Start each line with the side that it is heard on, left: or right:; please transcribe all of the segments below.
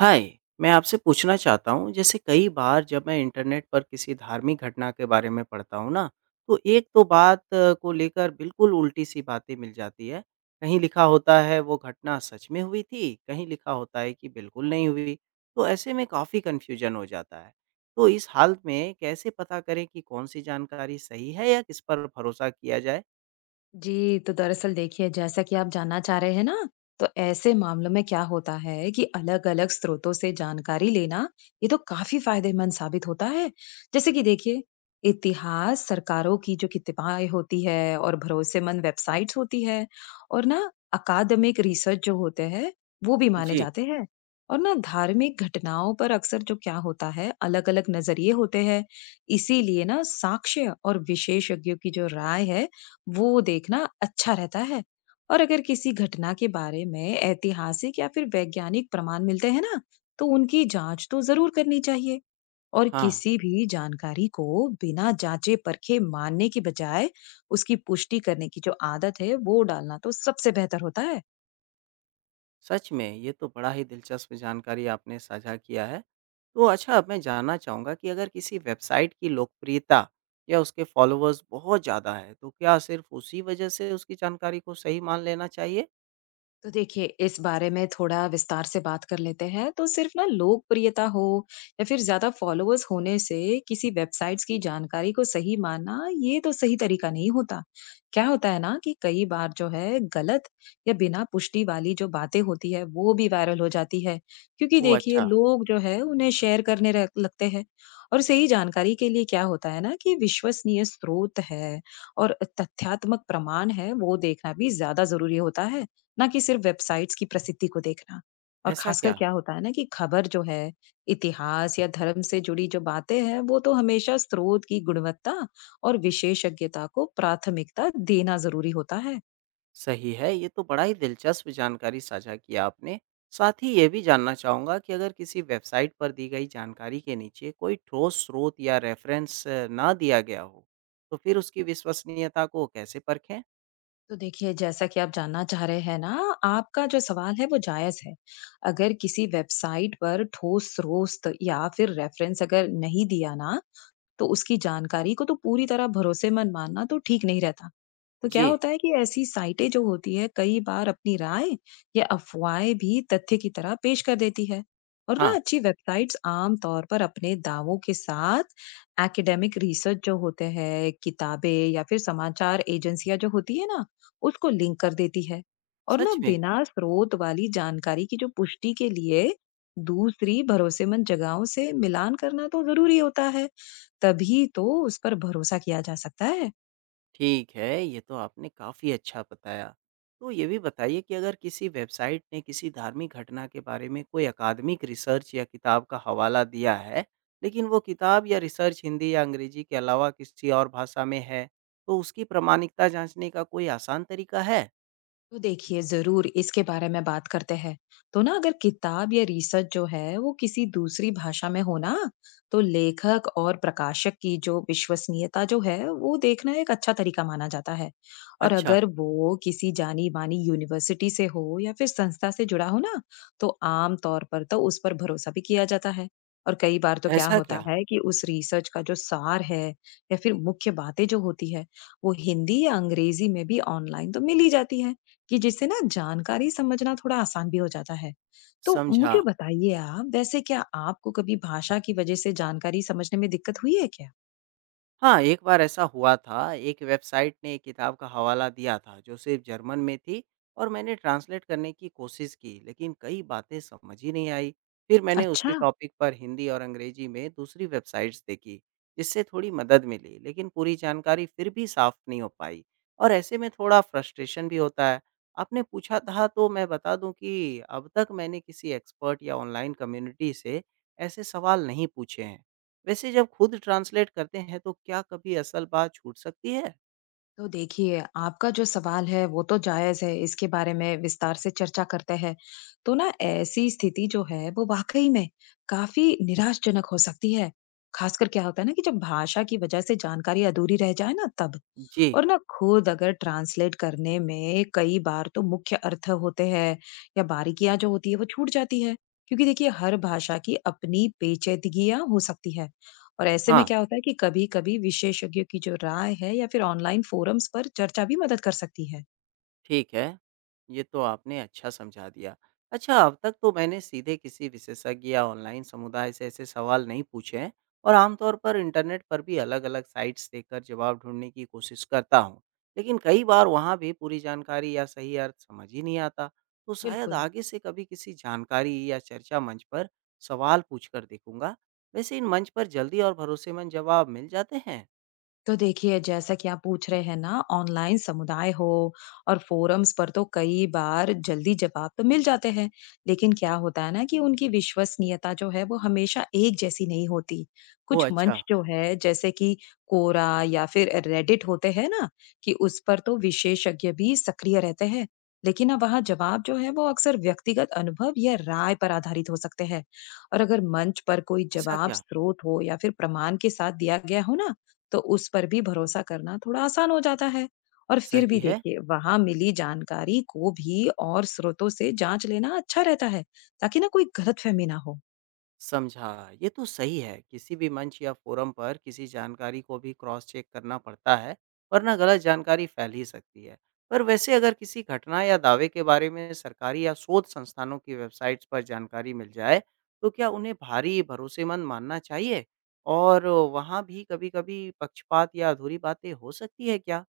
right: हाय। मैं आपसे पूछना चाहता हूँ जैसे कई बार जब मैं इंटरनेट पर किसी धार्मिक घटना के बारे में पढ़ता हूँ ना, तो एक तो बात को लेकर बिल्कुल उल्टी सी बातें मिल जाती है। कहीं लिखा होता है वो घटना सच में हुई थी, कहीं लिखा होता है कि बिल्कुल नहीं हुई। तो ऐसे में काफ़ी कन्फ्यूजन हो जाता है। तो इस हालत में कैसे पता करें कि कौन सी जानकारी सही है या किस पर भरोसा किया जाए।
left: जी, तो दरअसल देखिए जैसा कि आप जानना चाह रहे हैं ना, तो ऐसे मामलों में क्या होता है कि अलग-अलग स्रोतों से जानकारी लेना, ये तो काफ़ी फ़ायदेमंद साबित होता है। जैसे कि देखिए, इतिहास, सरकारों की जो किताबें होती है और भरोसेमंद वेबसाइट्स होती है और ना अकादमिक रिसर्च जो होते हैं, वो भी माने
right: जी।
left: जाते हैं। और ना धार्मिक घटनाओं पर अक्सर जो क्या होता है, अलग-अलग नज़रिए होते हैं। इसीलिए ना साक्ष्य और विशेषज्ञों की जो राय है, वो देखना अच्छा रहता है और अगर किसी घटना के बारे में ऐतिहासिक या फिर वैज्ञानिक प्रमाण मिलते हैं ना तो उनकी जांच तो जरूर करनी चाहिए और
right: हाँ।
left: किसी भी जानकारी को बिना जांचे परखे मानने के बजाय उसकी पुष्टि करने की जो आदत है वो डालना तो सबसे बेहतर होता है।
right: सच में ये तो बड़ा ही दिलचस्प जानकारी आपने साझा किया है। तो अच्छा, अब मैं जानना चाहूँगा कि अगर किसी वेबसाइट की लोकप्रियता या उसके फॉलोअर्स बहुत ज़्यादा है तो क्या सिर्फ उसी वजह से उसकी जानकारी को सही मान लेना चाहिए?
left: तो देखिए इस बारे में थोड़ा विस्तार से बात कर लेते हैं, तो सिर्फ ना लोकप्रियता हो या फिर ज्यादा फॉलोअर्स होने से किसी वेबसाइट्स की जानकारी को सही मानना ये तो सही तरीका नहीं होता। क्या होता है ना कि कई बार जो है गलत या बिना पुष्टि वाली जो बातें होती है वो भी वायरल हो जाती है, क्योंकि
right: ओह
left: देखिए
right: अच्छा।
left: लोग जो है उन्हें शेयर करने लगते हैं। और सही जानकारी के लिए क्या होता है ना कि विश्वसनीय स्रोत है और तथ्यात्मक प्रमाण है वो देखना भी ज्यादा जरूरी होता है, ना कि सिर्फ वेबसाइट्स की प्रसिद्धि को देखना। और
right: ऐसा
left: खासकर
right: क्या?
left: क्या होता है ना कि खबर जो है, इतिहास या धर्म से जुड़ी जो बातें हैं, वो तो हमेशा स्रोत की गुणवत्ता और विशेषज्ञता को प्राथमिकता देना ज़रूरी होता है।
right: सही है, ये तो बड़ा ही दिलचस्प जानकारी साझा किया आपने। साथ ही ये भी जानना चाहूँगा कि अगर किसी वेबसाइट पर दी गई जानकारी के नीचे कोई ठोस स्रोत या रेफरेंस ना दिया गया हो, तो फिर उसकी विश्वसनीयता को कैसे परखें?
left: तो देखिए, जैसा कि आप जानना चाह रहे हैं ना, आपका जो सवाल है वो जायज़ है। अगर किसी वेबसाइट पर ठोस स्रोत या फिर रेफ़रेंस अगर नहीं दिया ना, तो उसकी जानकारी को तो पूरी तरह भरोसेमंद मानना तो ठीक नहीं रहता। तो क्या
right: जी।
left: होता है कि ऐसी साइटें जो होती है कई बार अपनी राय या अफवाहें भी तथ्य की तरह पेश कर देती है। और ना
right: हाँ।
left: अच्छी वेबसाइट्स आम तौर पर अपने दावों के साथ एकेडमिक रिसर्च जो होते हैं किताबें या फिर समाचार एजेंसियां जो होती है ना उसको लिंक कर देती है। और ना
right: सच में?
left: बिना स्रोत वाली जानकारी की जो पुष्टि के लिए दूसरी भरोसेमंद जगहों से मिलान करना तो जरूरी होता है, तभी तो उस पर भरोसा किया जा सकता है।
right: ठीक है, ये तो आपने काफ़ी अच्छा बताया। तो ये भी बताइए कि अगर किसी वेबसाइट ने किसी धार्मिक घटना के बारे में कोई अकादमिक रिसर्च या किताब का हवाला दिया है, लेकिन वो किताब या रिसर्च हिंदी या अंग्रेज़ी के अलावा किसी और भाषा में है, तो उसकी प्रामाणिकता जाँचने का कोई आसान तरीका है?
left: तो देखिए जरूर इसके बारे में बात करते हैं। तो ना अगर किताब या रिसर्च जो है वो किसी दूसरी भाषा में हो ना, तो लेखक और प्रकाशक की जो विश्वसनीयता जो है वो देखना एक अच्छा तरीका माना जाता है। और
right: अच्छा।
left: अगर वो किसी जानी मानी यूनिवर्सिटी से हो या फिर संस्था से जुड़ा हो ना, तो आम तौर पर तो उस पर भरोसा भी किया जाता है। और कई बार तो क्या
right: ऐसा
left: होता
right: क्या?
left: है कि उस रिसर्च का जो सार है या फिर मुख्य बातें जो होती है वो हिंदी या अंग्रेजी में भी ऑनलाइन तो मिल ही जाती है, कि जिससे ना जानकारी समझना थोड़ा आसान भी हो जाता है। तो
right: समझा।
left: मुझे बताइए आप, वैसे क्या आपको कभी भाषा की वजह से जानकारी समझने में दिक्कत हुई है क्या?
right: हाँ, एक बार ऐसा हुआ था। एक वेबसाइट ने एक किताब का हवाला दिया था जो सिर्फ जर्मन में थी और मैंने ट्रांसलेट करने की कोशिश की, लेकिन कई बातें समझ ही नहीं आई। फिर मैंने उसी
left: अच्छा,
right: टॉपिक पर हिंदी और अंग्रेजी में दूसरी वेबसाइट्स देखी, जिससे थोड़ी मदद मिली, लेकिन पूरी जानकारी फिर भी साफ नहीं हो पाई और ऐसे में थोड़ा फ्रस्ट्रेशन भी होता है। आपने पूछा था तो मैं बता दूं कि अब तक मैंने किसी एक्सपर्ट या ऑनलाइन कम्युनिटी से ऐसे सवाल नहीं पूछे हैं। वैसे जब खुद ट्रांसलेट करते हैं तो क्या कभी असल बात छूट सकती है?
left: तो देखिए, आपका जो सवाल है वो तो जायज़ है, इसके बारे में विस्तार से चर्चा करते हैं। तो ना ऐसी स्थिति जो है वो वाक़ई में काफ़ी निराशजनक हो सकती है। ख़ासकर क्या होता है ना कि जब भाषा की वज़ह से जानकारी अधूरी रह जाए ना तब।
right: जी।
left: और ना खुद अगर ट्रांसलेट करने में कई बार तो मुख्य अर्थ होते हैं या बारीकियाँ जो होती है वो छूट जाती है। क्योंकि देखिए हर भाषा की अपनी पेचीदगियाँ हो सकती है। और ऐसे में
right: हाँ।
left: क्या होता है कि कभी-कभी विशेषज्ञों की जो राय है या फिर ऑनलाइन फोरम्स पर चर्चा भी मदद कर सकती है।
right: ठीक है, ये तो आपने अच्छा समझा दिया। अच्छा, अब तक तो मैंने सीधे किसी विशेषज्ञ या ऑनलाइन समुदाय से ऐसे सवाल नहीं पूछे हैं और आमतौर पर इंटरनेट पर भी अलग-अलग साइट्स देखकर जवाब ढूँढने की कोशिश करता हूँ। लेकिन कई बार वहाँ भी पूरी जानकारी या सही अर्थ समझ ही नहीं आता, तो शायद
left: बिल्कुल।
right: आगे से कभी किसी जानकारी या चर्चा मंच पर सवाल पूछकर देखूँगा। वैसे इन मंच पर जल्दी और भरोसेमंद जवाब मिल जाते हैं?
left: तो देखिए जैसा कि आप पूछ रहे हैं ना, ऑनलाइन समुदाय हो और फोरम्स पर तो कई बार जल्दी जवाब तो मिल जाते हैं, लेकिन क्या होता है ना कि उनकी विश्वसनीयता जो है वो हमेशा एक जैसी नहीं होती।
right: ओह
left: कुछ
right: अच्छा।
left: मंच जो है जैसे कि कोरा या फिर रेडिट होते हैं ना, कि उस पर तो विशेषज्ञ भी सक्रिय रहते हैं, लेकिन अब वहाँ जवाब जो है वो अक्सर व्यक्तिगत अनुभव या राय पर आधारित हो सकते हैं। और अगर मंच पर कोई
right: ऐसा
left: जवाब
right: क्या?
left: स्रोत हो या फिर प्रमाण के साथ दिया गया हो ना, तो उस पर भी भरोसा करना थोड़ा आसान हो जाता है। और फिर
right: सही
left: भी
right: है।
left: देखिए वहां मिली जानकारी को भी और स्रोतों से जांच लेना अच्छा रहता है, ताकि ना कोई गलतफहमी ना हो।
right: समझा। ये तो सही है, किसी भी मंच या फोरम पर किसी जानकारी को भी क्रॉस चेक करना पड़ता है, वरना गलत जानकारी फैल ही सकती है। पर वैसे अगर किसी घटना या दावे के बारे में सरकारी या शोध संस्थानों की वेबसाइट्स पर जानकारी मिल जाए, तो क्या उन्हें भारी भरोसेमंद मानना चाहिए? और वहाँ भी कभी-कभी पक्षपात या अधूरी बातें हो सकती है क्या?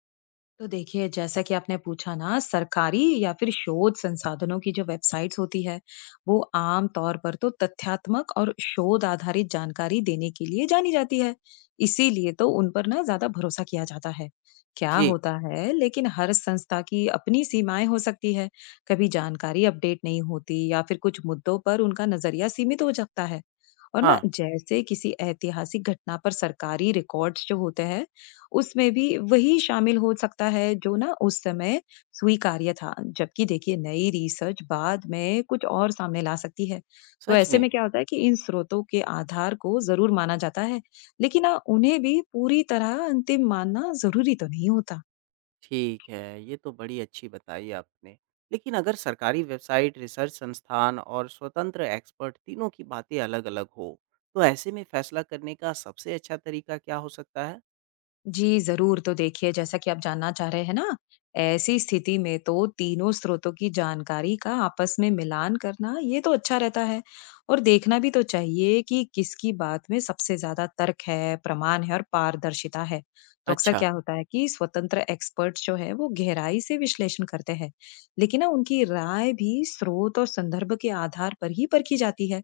left: तो देखिए जैसा कि आपने पूछा ना, सरकारी या फिर शोध संसाधनों की जो वेबसाइट्स होती है वो आम तौर पर तो तथ्यात्मक और शोध आधारित जानकारी देने के लिए जानी जाती है, इसीलिए तो उन पर ना ज्यादा भरोसा किया जाता है। क्या
right: जी।
left: होता है, लेकिन हर संस्था की अपनी सीमाएं हो सकती है। कभी जानकारी अपडेट नहीं होती या फिर कुछ मुद्दों पर उनका नजरिया सीमित हो सकता है। और ना
right: हाँ।
left: जैसे किसी ऐतिहासिक घटना पर सरकारी रिकॉर्ड्स जो होते हैं उसमें भी वही शामिल हो सकता है जो ना उस समय स्वीकार्य था। जबकि देखिए नई रिसर्च बाद में कुछ और सामने ला सकती है। तो
right: सच
left: ऐसे
right: में।
left: में क्या होता है कि इन स्रोतों के आधार को ज़रूर माना जाता है, लेकिन ना उन्हें भी पूरी तरह अंतिम मानना ज़रूरी तो नहीं होता।
right: ठीक है, ये तो बड़ी अच्छी बताई आपने। लेकिन अगर सरकारी वेबसाइट, रिसर्च संस्थान और स्वतंत्र एक्सपर्ट तीनों की बातें अलग-अलग हो, तो ऐसे में फैसला करने का सबसे अच्छा तरीका क्या हो सकता है?
left: जी, ज़रूर। तो देखिए, जैसा कि आप जानना चाह रहे हैं ना, ऐसी स्थिति में तो तीनों स्रोतों की जानकारी का आपस में मिलान करना, ये तो अच्छा रहता है। और देखना भी तो चाहिए कि किसकी बात में सबसे ज़्यादा तर्क है, प्रमाण है और पारदर्शिता है। तो अक्सर
right: अच्छा।
left: क्या होता है कि स्वतंत्र एक्सपर्ट्स जो है, वो गहराई से विश्लेषण करते हैं। लेकिन ना, उनकी राय भी स्रोत और संदर्भ के आधार पर ही परखी जाती है।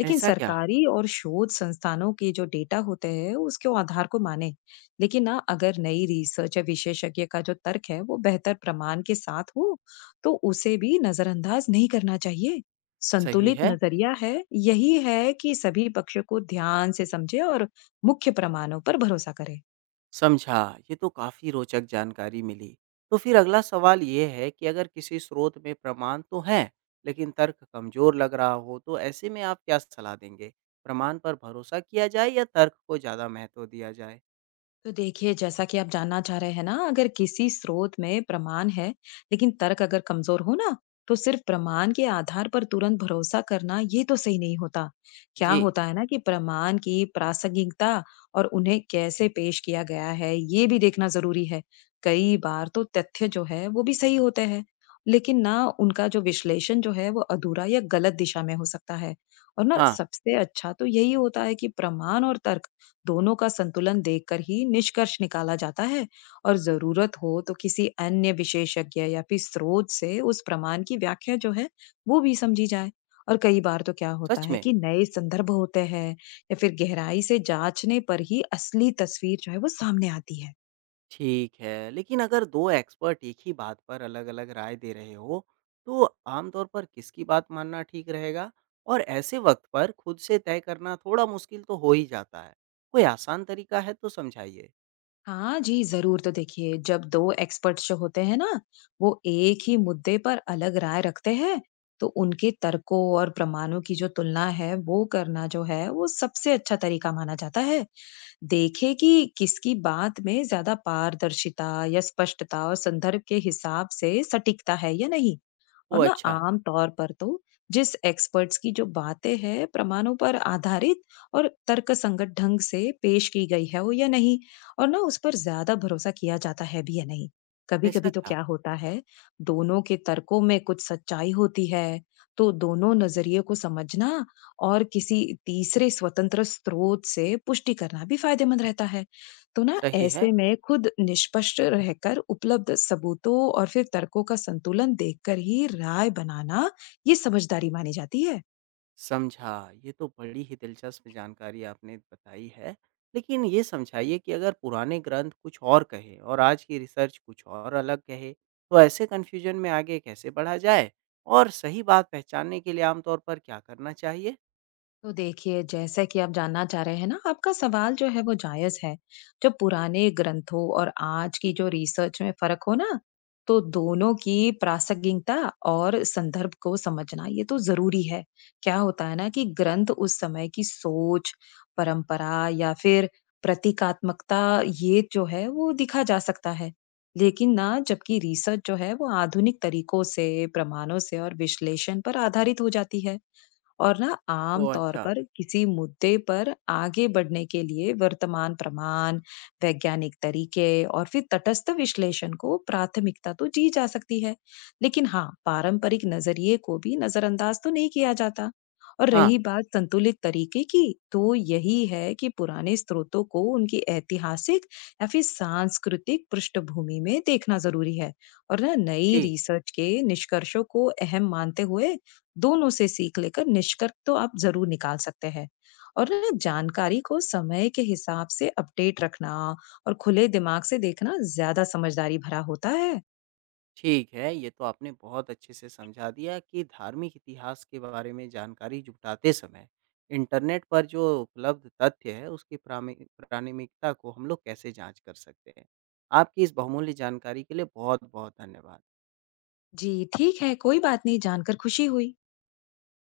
left: लेकिन
right: ऐसा क्या?
left: सरकारी और शोध संस्थानों के जो डेटा होते हैं, उसके आधार को माने। लेकिन ना अगर नई रिसर्च या विशेषज्ञ का जो तर्क है वो बेहतर प्रमाण के साथ हो, तो उसे भी नजरअंदाज नहीं करना चाहिए।
right: सही
left: संतुलित
right: है।
left: नजरिया है यही है कि सभी पक्षों को ध्यान से समझे और मुख्य प्रमाणों पर भरोसा करें।
right: समझा। ये तो काफ़ी रोचक जानकारी मिली। तो फिर अगला सवाल ये है कि अगर किसी स्रोत में प्रमाण तो है, लेकिन तर्क कमज़ोर लग रहा हो, तो ऐसे में आप क्या सलाह देंगे? प्रमाण पर भरोसा किया जाए या तर्क को ज़्यादा महत्व दिया जाए?
left: तो देखिए जैसा कि आप जानना चाह रहे हैं ना, अगर किसी स्रोत में प्रमाण है लेकिन तर्क अगर कमजोर हो ना, तो सिर्फ प्रमाण के आधार पर तुरंत भरोसा करना ये तो सही नहीं होता। क्या
right: जी।
left: होता है ना कि प्रमाण की प्रासंगिकता और उन्हें कैसे पेश किया गया है ये भी देखना जरूरी है। कई बार तो तथ्य जो है वो भी सही होते हैं, लेकिन ना उनका जो विश्लेषण जो है वो अधूरा या गलत दिशा में हो सकता है। और ना
right: हाँ।
left: सबसे अच्छा तो यही होता है कि प्रमाण और तर्क दोनों का संतुलन देखकर ही निष्कर्ष निकाला जाता है। और जरूरत हो तो किसी अन्य विशेषज्ञ या फिर स्रोत से उस प्रमाण की व्याख्या जो है वो भी समझी जाए। और कई बार तो क्या होता
right: सच
left: है
right: में?
left: कि नए संदर्भ होते हैं या फिर गहराई से जांचने पर ही असली तस्वीर जो है वो सामने आती है।
right: ठीक है, लेकिन अगर 2 एक्सपर्ट एक ही बात पर अलग-अलग राय दे रहे हों, तो आमतौर पर किसकी बात मानना ठीक रहेगा? और ऐसे वक़्त पर खुद से तय करना थोड़ा मुश्किल तो हो ही जाता है। कोई आसान तरीका है तो समझाइए?
left: हाँ जी, ज़रूर। तो देखिए, जब 2 एक्सपर्ट्स जो होते हैं ना, वो एक ही मुद्दे पर अलग राय रखते हैं, तो उनके तर्कों और प्रमाणों की जो तुलना है, वो करना जो है, वो सबसे अच्छा तरीका माना जाता है। देखें कि किसकी बात में ज्यादा पारदर्शिता या स्पष्टता और संदर्भ के हिसाब से सटीकता है या नहीं। और
right: ओह
left: ना
right: अच्छा।
left: आम तौर पर तो जिस एक्सपर्ट्स की जो बातें हैं प्रमाणों पर आधारित और तर्कसंगत ढंग से पेश की गई है वो या नहीं, और ना उस पर ज्यादा भरोसा किया जाता है भी या नहीं। कभी
right: ऐसा
left: कभी तो
right: क्या?
left: क्या होता है, दोनों के तर्कों में कुछ सच्चाई होती है, तो दोनों नजरिए को समझना और किसी तीसरे स्वतंत्र स्रोत से पुष्टि करना भी फायदेमंद रहता है। तो ना
right: सही है।
left: ऐसे में खुद निष्पक्ष रहकर उपलब्ध सबूतों और फिर तर्कों का संतुलन देखकर ही राय बनाना, ये समझदारी मानी जाती है।
right: समझा। ये तो बड़ी ही दिलचस्प जानकारी आपने बताई है। लेकिन ये समझाइए कि अगर पुराने ग्रंथ कुछ और कहें और आज की रिसर्च कुछ और अलग कहे, तो ऐसे कन्फ्यूजन में आगे कैसे बढ़ा जाए? और सही बात पहचानने के लिए आमतौर पर क्या करना चाहिए?
left: तो देखिए जैसे कि आप जानना चाह रहे हैं ना, आपका सवाल जो है वो जायज है। जो पुराने ग्रंथों और आज की जो रिसर्च में फर्क हो ना, तो दोनों की प्रासंगिकता और संदर्भ को समझना ये तो जरूरी है। क्या होता है ना कि ग्रंथ उस समय की सोच, परंपरा या फिर प्रतीकात्मकता, ये जो है वो दिखा जा सकता है, लेकिन ना जबकि रिसर्च जो है वो आधुनिक तरीकों से, प्रमाणों से और विश्लेषण पर आधारित हो जाती है। और ना आम
right: ओह
left: तौर
right: अच्छा!
left: पर किसी मुद्दे पर आगे बढ़ने के लिए वर्तमान प्रमाण, वैज्ञानिक तरीके और फिर तटस्थ विश्लेषण को प्राथमिकता तो दी जा सकती है, लेकिन हाँ, पारंपरिक नजरिए को भी नजरअंदाज तो नहीं किया जाता। और
right: हाँ।
left: रही बात संतुलित तरीके की, तो यही है कि पुराने स्रोतों को उनकी ऐतिहासिक या फिर सांस्कृतिक पृष्ठभूमि में देखना जरूरी है। और ना नई
right: जी।
left: रिसर्च के निष्कर्षों को अहम मानते हुए दोनों से सीख लेकर निष्कर्ष तो आप ज़रूर निकाल सकते हैं। और ना जानकारी को समय के हिसाब से अपडेट रखना और खुले दिमाग से देखना ज़्यादा समझदारी भरा होता है।
right: ठीक है, ये तो आपने बहुत अच्छे से समझा दिया कि धार्मिक इतिहास के बारे में जानकारी जुटाते समय इंटरनेट पर जो उपलब्ध तथ्य है उसकी प्रामि प्रामाणिकता को हम लोग कैसे जांच कर सकते हैं। आपकी इस बहुमूल्य जानकारी के लिए बहुत-बहुत धन्यवाद।
left: जी, ठीक है, कोई बात नहीं, जानकर खुशी हुई।